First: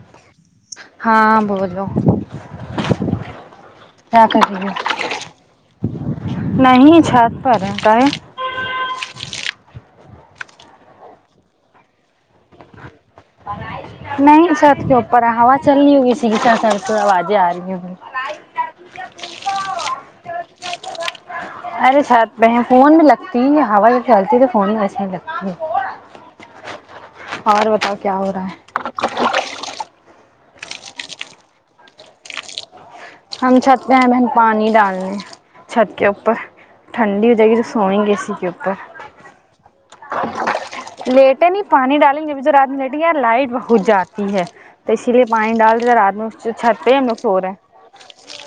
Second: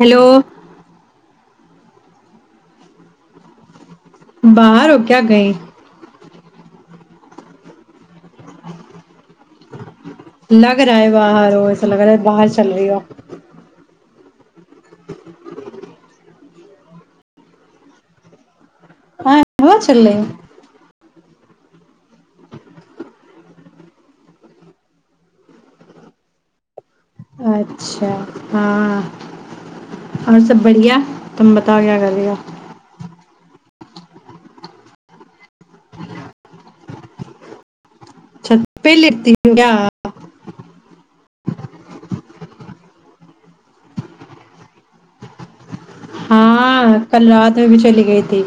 Hello ہاں بولجو کیا کر رہی باہر ہو کیا گئے نہیں چھت پر رہتا ہے لگ رہا ہے باہر وہ ایسا لگ رہا ہے باہر چل رہی ہو بنائی نہیں سر اوپر ہا چلنی ہوگئی سی سر سے آوازیں آ رہی ہیں بھی ہاں ہو چلے ارےات فون بھی لگتی ہوا جب چلتی ہے تو فون بھی ایسے ہی لگتی ہے اور بتاؤ اچھا کیا ہو رہا ہے ہاں اور سب بڑھیا تم بتا کیا کرے گا ہم چھت پہ ہیں بہن پانی ڈالنے چھت کے اوپر ٹھنڈی ہو جائے گی ج سوئیں گے اسی کے اوپر چھت پہ لیٹتی ہو کیا لیٹے نہیں پانی ڈالیں گے جبھی تو رات میں لیٹیں یار لائٹ ہو جاتی ہے تو اس اس لیے پانی ڈال دیتے رات میں اس چھت ہاں پہ ہم لوگ کل سو رہے رات میں بھی ہیں گئی تھی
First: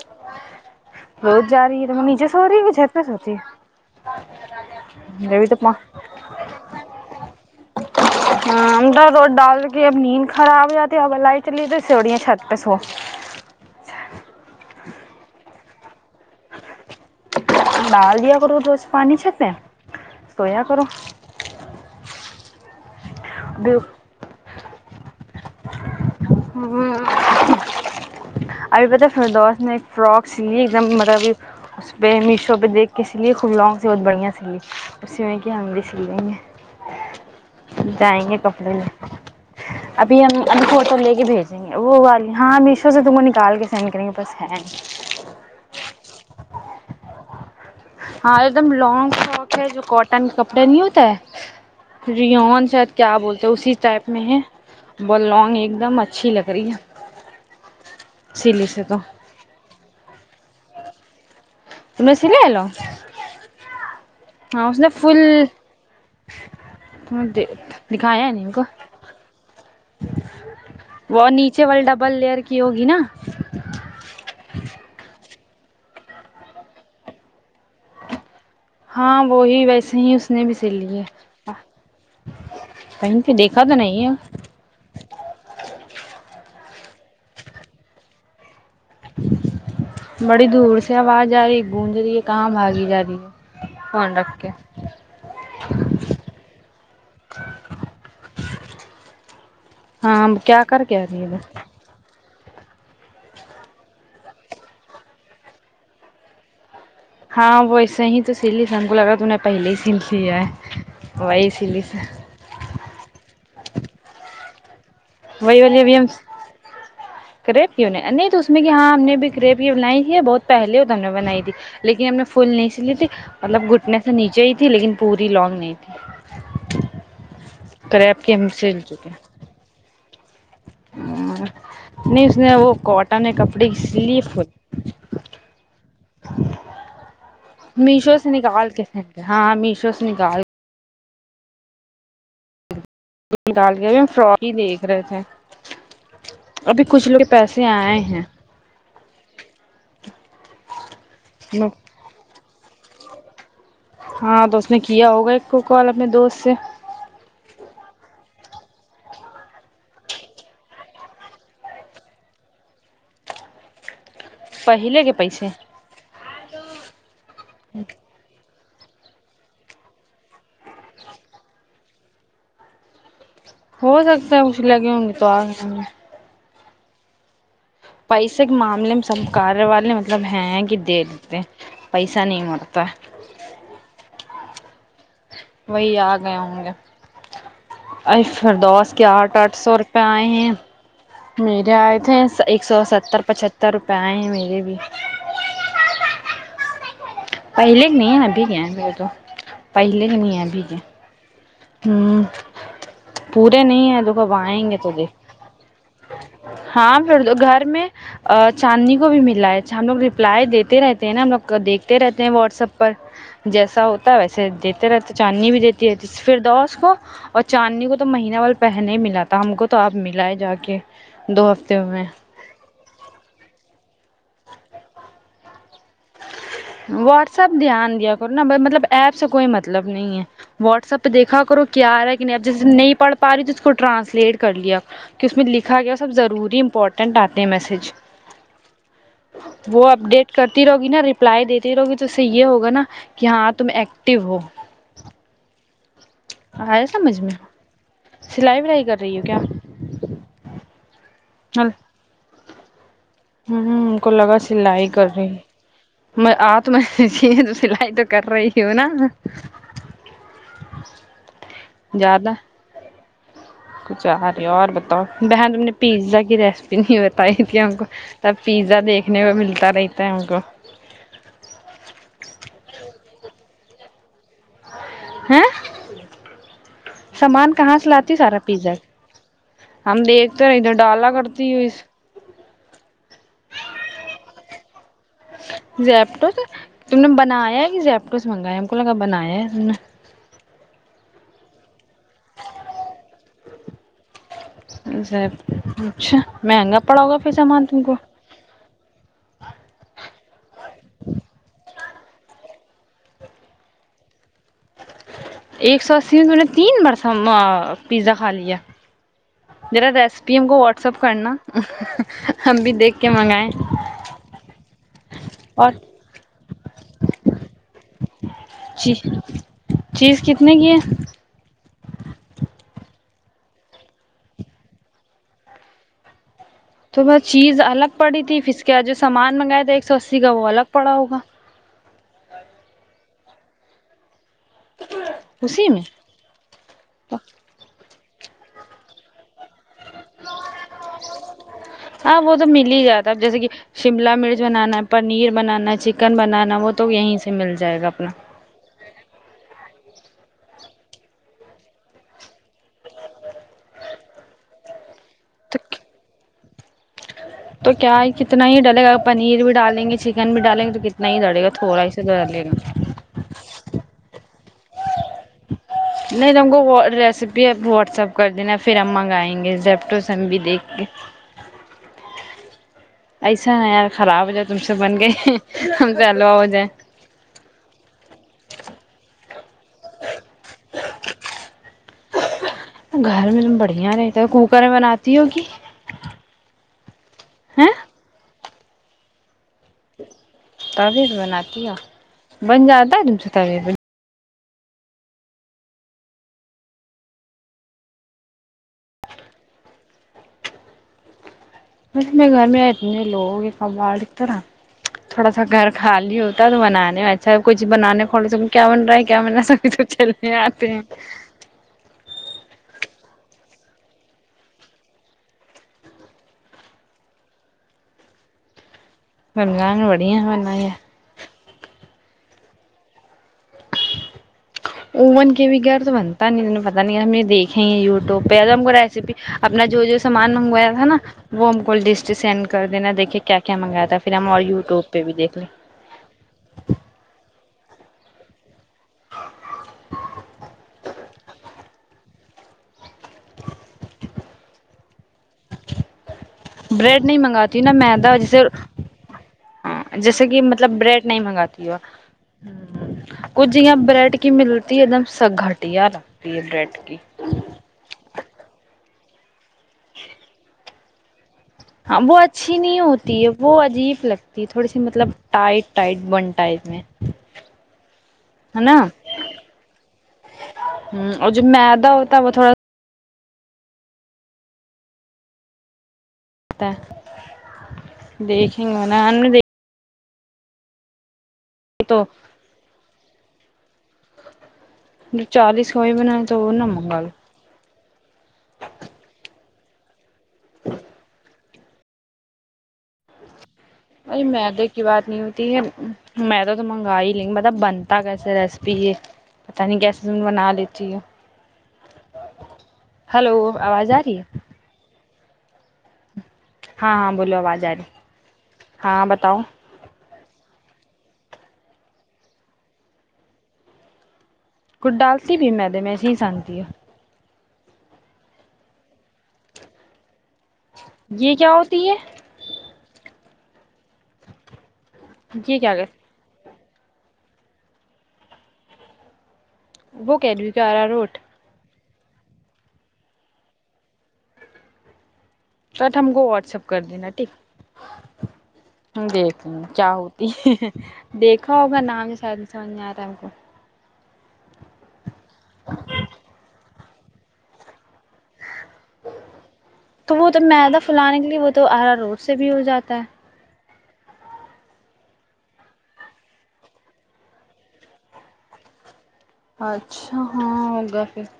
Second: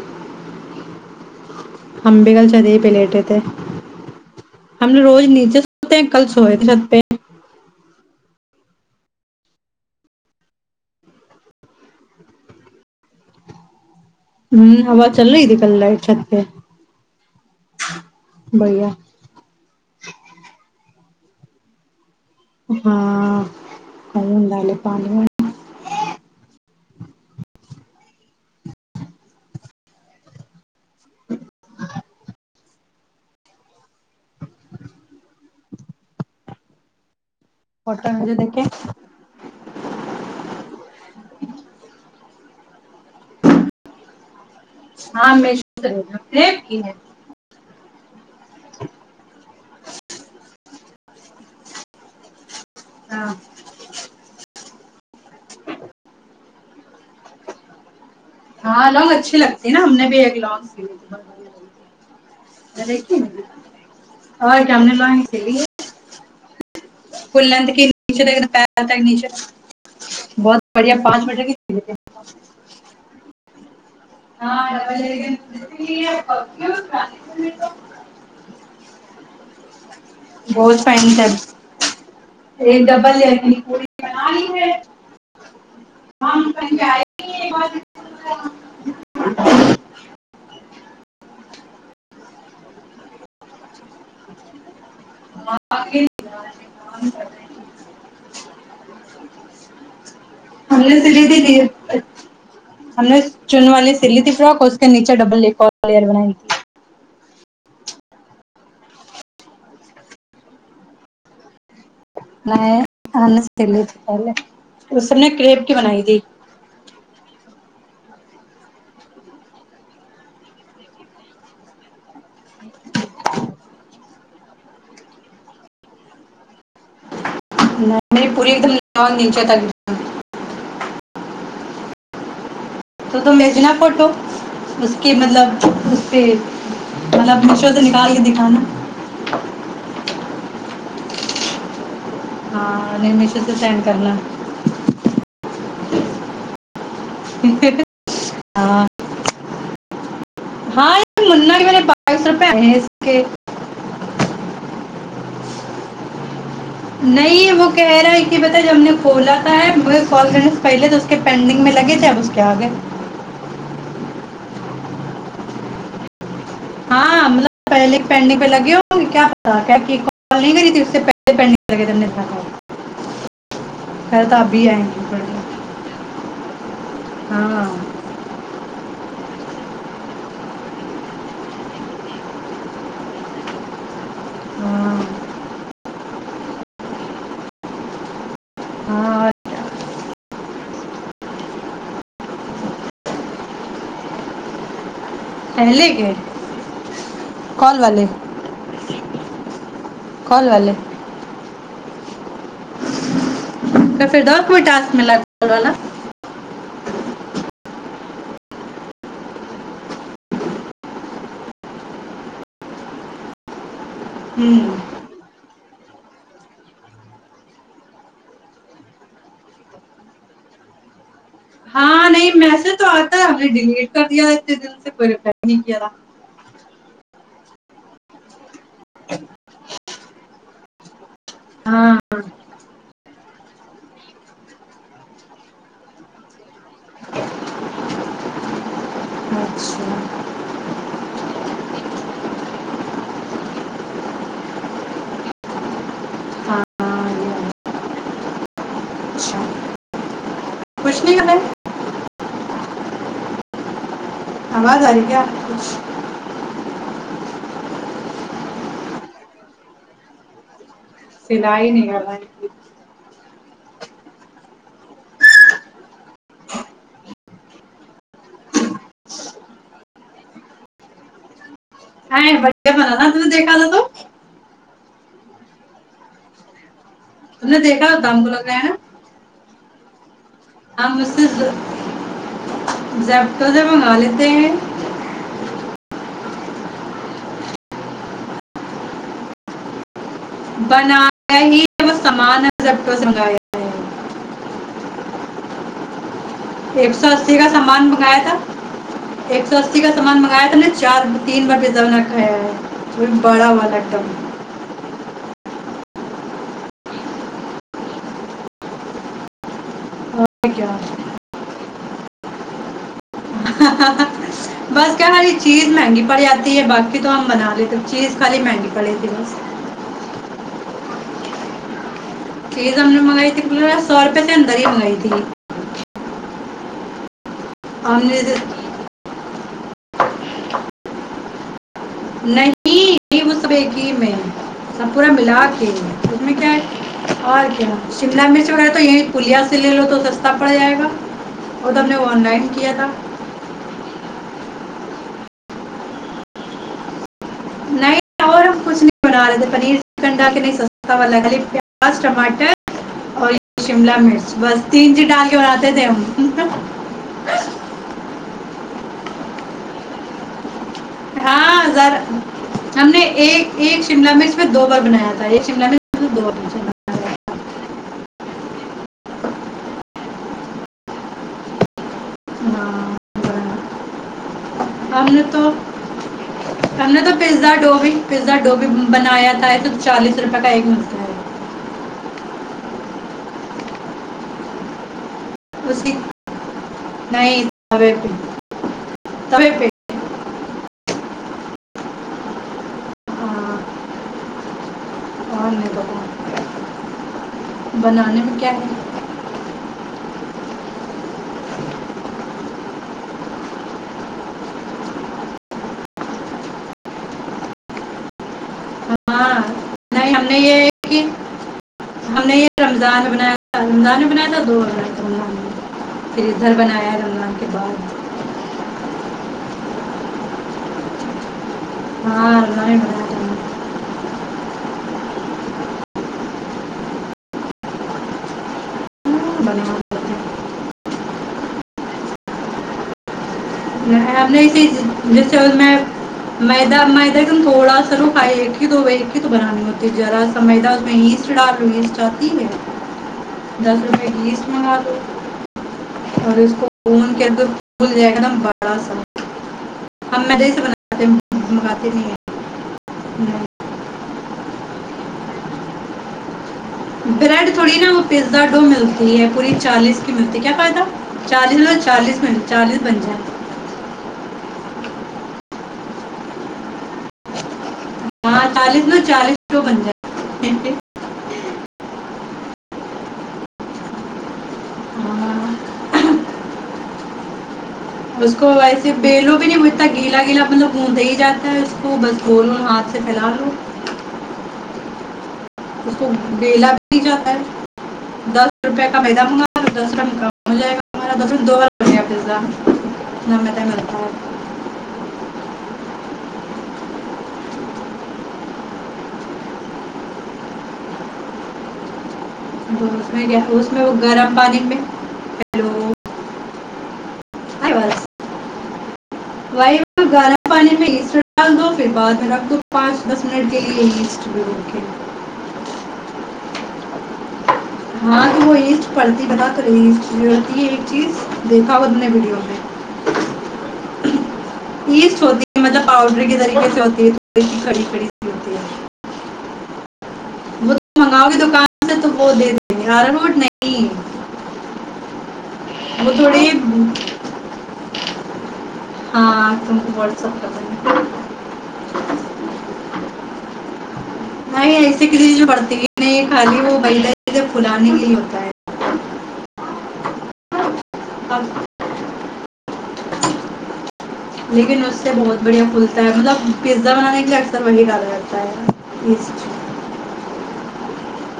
روز جا رہی ہے تو میں ہم نیچے بھی سو کل رہی ہوں چھتی کہ پہ چھت لیٹے سوتی تھے ہم نےوگ روز بھی تو نیچے سوتے کل سوئے تھے چھت پہ ہاں ر ڈال کے اب نیند خراب ہو جاتی ہے اب الائی چلی ت سڑیا چھت پہ سو ہوں ہ چلو ایک ک الاائ چل پہ دال دیا کرو جوچ بڑھیا پانی چ ن سویا کرو ہاں [unintelligible] ہاں کالے [unintelligible] پانی [unintelligible] ہ [inaudible] [inaudible] [unintelligible] فوٹو جائیں مجھے گے دیکھے کپڑے لے ابھی ہمبھی فوٹو لے کے بھیجیں گے وہ وال ہاں مشو سے تم [unintelligible] ٹال کے سینکرن کے پاس ہے ریٹ کی ہے ہاں ایک دم لانگ فرک ہے جو کاٹن کا کپڑا نہیں ہوتا ہے رون شاید کیا ہاں بولتے ہیں اسی ٹائپ میں ہے ب لانگ ایک دم اچھی لگ رہی ہے سلی سے ہاں تو لانگ اچھی لگتی نا ہم نے بھی ایک لانگ [inaudible] تم نے سلے لو اور ہاں ج اس ہم نے فل وال کے لی [unintelligible] [inaudible] ف لین کہے دکھایا نہیں ان پ کو تھا نچے [unintelligible] وہ نیچے سلی والی ہے ڈبل لئر کی ہوگی نا [inaudible] ہاں وہی ویسے ہی اس نے بھی س بہت لی ہے پہنتے ہیں ڈبل کہیں پہ لنی دیکھا تو پڑی نہیں ب ہے پ [inaudible] بڑی دور سے [inaudible] سے آواز ج رہی ہے گونند رہی ہے کام بای جای ہے فون رکھ کے ہاں کیا ہم کر نے کے آ رہی سلی اد تھی [unintelligible] ہم نے چن والے س لی تھی فراک اور اس کے نیچے ڈبل ل لیئر بنائی تھی ہاں وہ ایسے ہی تو سلی س ہم کو لگا تو نے پہلے ہی سل لیا وہی سلی س میں لیے ت پہلے [unintelligible] وہی کریب کی بنائی ولیبم تھی کریٹ نہیں تو اس میں کہ ہاں ہم نے بھی کریپ یہ بنائی تھی بہت پہلے ہو تو ہم نے بنائی تھی لیکن ہم نے فل نہیں س لی تھی مطلب گھٹنے سے نیچے ہی تھی لیکن پوری لانگ نہیں تھی کریب نہیں کے ہم پوری ایک دم سل چکے ن دنچ تھا ہ ن [unintelligible] تو ت بھیجنا فوٹو اس کے مطلب اس پہ مطلب نشود نکال میشو کے سے دکھانا کے پھینک ہاں میشو سے نکال ہاں نہیں میشو سے ڈال سینڈ گیابھی ہم کرنا فراڈ ہی دیکھ رہے تھے ابھی کچھ لوگ پیسے آئے ہیں ہاں ہاں یہ منا بھی م نے بائی رپ ک ہاں تو اس نے کیا ہوگا ایک کو کال اپنے دوست سے نہیں وہ کہہ رہا ہے کہ بتا جب ہم نے کولا تھا ہے مجھے کال کرنے سے پہلے تو اس کے پینڈنگ میں لگے تھے اب اس کے آگے پہلے کے پیسے ہاں پہلے پینڈن پہ لگے ہوں گے کیا پ کیا نہیں کری تھی اس پہے پہنے گد [unintelligible] ہو سکتا ہے اس لگے ہوں گے تو آ لیں۔ گئے ہاں پیسے کے معاملے میں سب کاریہ والے مطلب ہیں کہ دے دیتے ہیں پیسہ نہیں مرتا ہاں وہی آ گئے ہوں گے ایف [unintelligible] پھر دس کے ہاں آٹھ آٹھ سو باائیںں [unintelligible] میرے آئے تھے ایک سو ستر پچتر روپئے آئے ہیں میرے بھی پہلے کے کال پہلے کے والے نہیں ہے ابھی کے ابھی تو پہلے کے نہیں ہے کال ابھی والے کے ہ پورے نہیں ہے تو د پھر کب دور کوئی آئیں گے تو ٹاسک د ملا کال والا ہاں ہاں پ گھر میں چاندنی کو بھی ملا ہے ہم لوگ رپلائی دیتے رہتے ہیں نا ہم لوگ دیکھتے رہتے ہیں واٹسپ پر جیسا ہو ویسے ہوں دیتے رہتے چاندنی بھی دیتے جی جی [unintelligible] فردوس کو اور چاندنی کو تو مہینہ وال پہنے ہی ملا تھا ہم کو تو آپ ملا ہے جا کے دو ہفتے میں ہاں نہیں میسج تو آتا ہے ہم نے ڈیلیٹ کر دیا دل سے کوئی نہیں کیا رہ تھا واٹس ایپ دھیان دیا کر نہ ب مطلب ایپ سے کوئی مطلب نہیں ہے واٹس ایپ دیکھا کرو کیا ہاں آ رہا ہے کہ نہیں اب جیسے نہیں پڑھتا کو ٹرانسلیٹ کر لیا اس میں لکھا گیا سب ضروری امپورٹنٹ آتے ہیں میسج وہ اچھا اپڈیٹ کر تی رہوگی نا رپلائی دیتی رہوگی ت سے یہ ہوگا نا کہ ہاں تم ایکٹو ہو آئے ہاں سمجھ میں یہ سلائی ولائی کر رہی ہو کیا اچھا کچھ نہیں کر رہے ہاں ہمم کو لگا آواز سلائی آ کر کیا رہی کچھ میں آپ تم تو سلائی تو کر رہی ہو نا سلائی نہیں کر زیادہ کچھ آ رہی اور بتاؤ بہن تم نے پیزا کی ریسیپی نہیں بتائی تھی ہم کو تب پیزا دیکھنے میں ملتا رہتا ہے ہم کو ا بھیا بنا نا ت دیکھاا تو [unintelligible] [unintelligible] تم سامان نے کہاں دیکھا سے لاتی دم کو سارا لگ رہا ہے پیزا نا ہم دیکھ تھر د ہم اس ڈالا سے کرتی ہوئی [unintelligible] زیپٹوز تم نے بنایا ہے کہ زیپٹوس منگایا ہم کو لگا بنایا ہے ت نے بنایا ہی ہے وہ سامان ہے جٹٹ سنگایا سر اچھا مہنگا ایک پڑا سو ہوگا پھر اسی کا تم سامان کو منگایا تھا ایک سو اسی کا سامان منگایا تھا چار تین بار بھی ز [unintelligible] ایک سو اسی میں تو میں نے تین بار پیزا کھا لیا میرا ریسیپی ان اور کو کیا واٹس اپ کرنا ہم بھی دیکھ کے منگائے بس کیا ہماری چیز اور جیز جی چیز کتنے کی ہے چیز ہم نے منگائی تھی پورے سو روپے سے اندر ہی منگائی تھی [unintelligible] چیز الگ ہم پڑی تھی نے ثھر اسکے ہاتھ جو سامان منکایا تھا ایک سو اسی کا وہ الگ پڑا ہوگا بیکی میں سب پورا ملا کے اس میں کیا ہے اور کیا شملا مرچ وغیرہ تو یہی پلیا سے لے لو تو سستا پڑ جائے گا اور تو ہم نے ہاں آن وہ تو لائن مل کیا ہی تھا جاتا ہے اب جیسے کہ شملہ مرچ بنانا ہے پنیر بنانا چکن بنانا وہ تو یہیں سے مل جائے گا نہیں اپنا اور ہم کچھ نہیں بنا رہے تھے پنیر چکن ڈا کے نہیں سستا والاگ پیاز ٹماٹر اور شملہ مرچ بس تین چیٹال کے تو بناتے تھے ہم تو کیا ہے کتنا ہی ڈالے گا پنیر بھی ڈالیں گے چکن بھی ڈالیں گے تو کتنا ہی ڈلے گا ہاں تھوڑا ہی سر سے ڈلے گا ہم نے ایک ایک شملہ میں میں دو بار بنایا تھا ایک شملہ میں مرچ دو بار نہیں ت بنایا تھا۔ ہاں کو ریسیپی واٹس ایپ کر دینا پھر ہم منگائیں گے زیپٹ سبیدت دیک کے ایسا ہے یار خراب ہو جائے تم سے بن ہم نے گئے تو ہم سےلوا ہو جائے ہم نے تو پیزا ڈو بھی پیزا ڈو بھی بنایا تو چالیس روپے کا ایک ملتا ہے گھر میں تم بڑھیا رہتا ہے کوکر میں بناتے تیوگی اسی نہیں تب پی تبیعت بناتی ہے بن جاتا ہے تم سے ہاں تبیت اور نہیں ب بنانے میں کیا ہے وسے گھر میں اتنے لوگ کباڑ ایک طرح تھوڑا سا گھر خالی ہوتا تو بنانے میں ایچھا کچھ بنانے کھولے سے کیا بن رہا ہے کیا بن ہاں رہا سبھی تو نہیں ہم چلنے نے یہ آتے ہیں کہ ہم نے یہ رمضان بنایا رمضان میں بنایا تھا دو اگست رمض پھر ادھر بنایا رمضان کے بعد گنگا بھی بڑیا اننا ہی ہاں اللہ بھی م امن کے بھی گر تو بنتا نہیں تیں پتا نہیں کہ ہم یہ دیکھیں ہیں وٹیوب پہ ہم کو ریسیپی ہاں، بنا اپنا جو جو لیتے ہیں سامان منگوایا تھا نا وہ ہم کو ڈ سینڈ کر د نا دیکے کیا کیا منگایا تھا پھر ہم اور نے جیس یوٹیوب پہ بھی سے دیکھ لیں میں میدا میدا ایکم تھوڑا سا سرو پائے دو وکتو بنانی ہوتی ہے جذرا سویدان میں ہی سے چھان چاہتی ہے دس روپئے بیس نار بریڈ نہیں منگاتی ہ نا مدا ایک دم جیسے بڑا سا ہاں جیسے ہم کہ میدے سے مطلب بریڈ بناتے ہیں، نہیں منگاتی ہو ہ منگاتے نہیں ہیں کچھ یہ بریڈ کی م روٹی ایک دم سبگٹیا نا پی بریڈ کی بریڈ تھوڑی نا وہ پیزا ڈو ملتا یہ پور چالیس ق مد کیا فائدہ چالیس لو ہاں وہ چالیس مل اچھی نہیں چالیس بن ہوتی ہے جائے وہ عجیب لگتی ہے تھوڑی سی مطلب ٹائٹ ٹائٹ بنتا میں ہاں ہے نا چالیس لو چالیس ڈو بن جائے ہ اور جو م د ہوتا وہ تھوڑا ہاں [inaudible] [inaudible] اس کو دیکھیں گے ویسے نا ہم نے بیلو بھی دیکھ نہیں ہوتا گیل پلہ کےلا مطب پتے ہی جا اس کو تو بس بولو ہاتھ سے پھیلا لوں جی [inaudible] چالی سکوائی بنیں تو وہ نا نہیں منگال جاتا ہے دس روپے کا پیدا مگا دس روپئے کا مجھائےا د دو دیا پزا نم اے میدے کی بات نہیں ہوتی یہ میدا تو منگا ہی نہیں بتا بن پتا کیسے ریسیپی ہے پتاہ نہیں گسے بنا لیتی ہے تو اس میں کیا اس میں وہ ہے گرم پانی میں ہیلو ہاں ہاں بولو آ جائے ہاں مت [inaudible] وائی گارا پانی میں شگ پھر بعد میں آپ کو پانچ دس منٹ کے لیے یہ لسٹ ل ک ڈالتی بھی میں د میں صی سانتی ہے ہاں ج وہ ایسٹ پڑتی ب کرٹ تی یہ ایک چیز یہ کیا دیکھا وہ ہوتی ہے اپنے ویڈیو پہ یہ یہ ہوتی کیا مطلب پاؤڈر کے طریقے سے چ کی کڑی کھڑی ہوتی ہے وہ کہڈو [inaudible] گیارہ روٹ وہاں سے تو وہ دے د گے گارا روٹ نہیں ٹ ہم وہ کو تھوڑے واٹسپ کر دینا ٹھیک ہم دیکھیں ہاں تم کو کیا واٹس ہوتی ایپ کر ہے دیں گے دیکھا ہوگ نام یہ شاید سمجھ میں آتا ہے ہم کو نہیں ایسے کسی جو پڑتی ہے نہیں خالی وہ پہل ج جہ پھلانے کے لی ہوتا ہے تو وہ [inaudible] تو میدہ پلانے کے لیے وہ تو اب آرا روڈ سے بھی ہو جاتا ہے لیکن اس سے بہت بڑھیا پھلتا ہے مطلب پیزا بنانے کے لیے اکثر وہی ڈال رہتا ہے اچھا ہاں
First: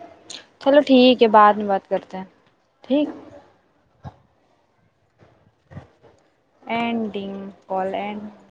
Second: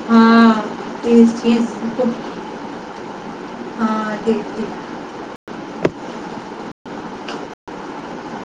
ہاں چلو ٹھیک ہے ایسٹ بعد میں چیز بات کو کرتے ہیں ٹھیک ج [unintelligible] اینڈنگ کالینڈ [inaudible]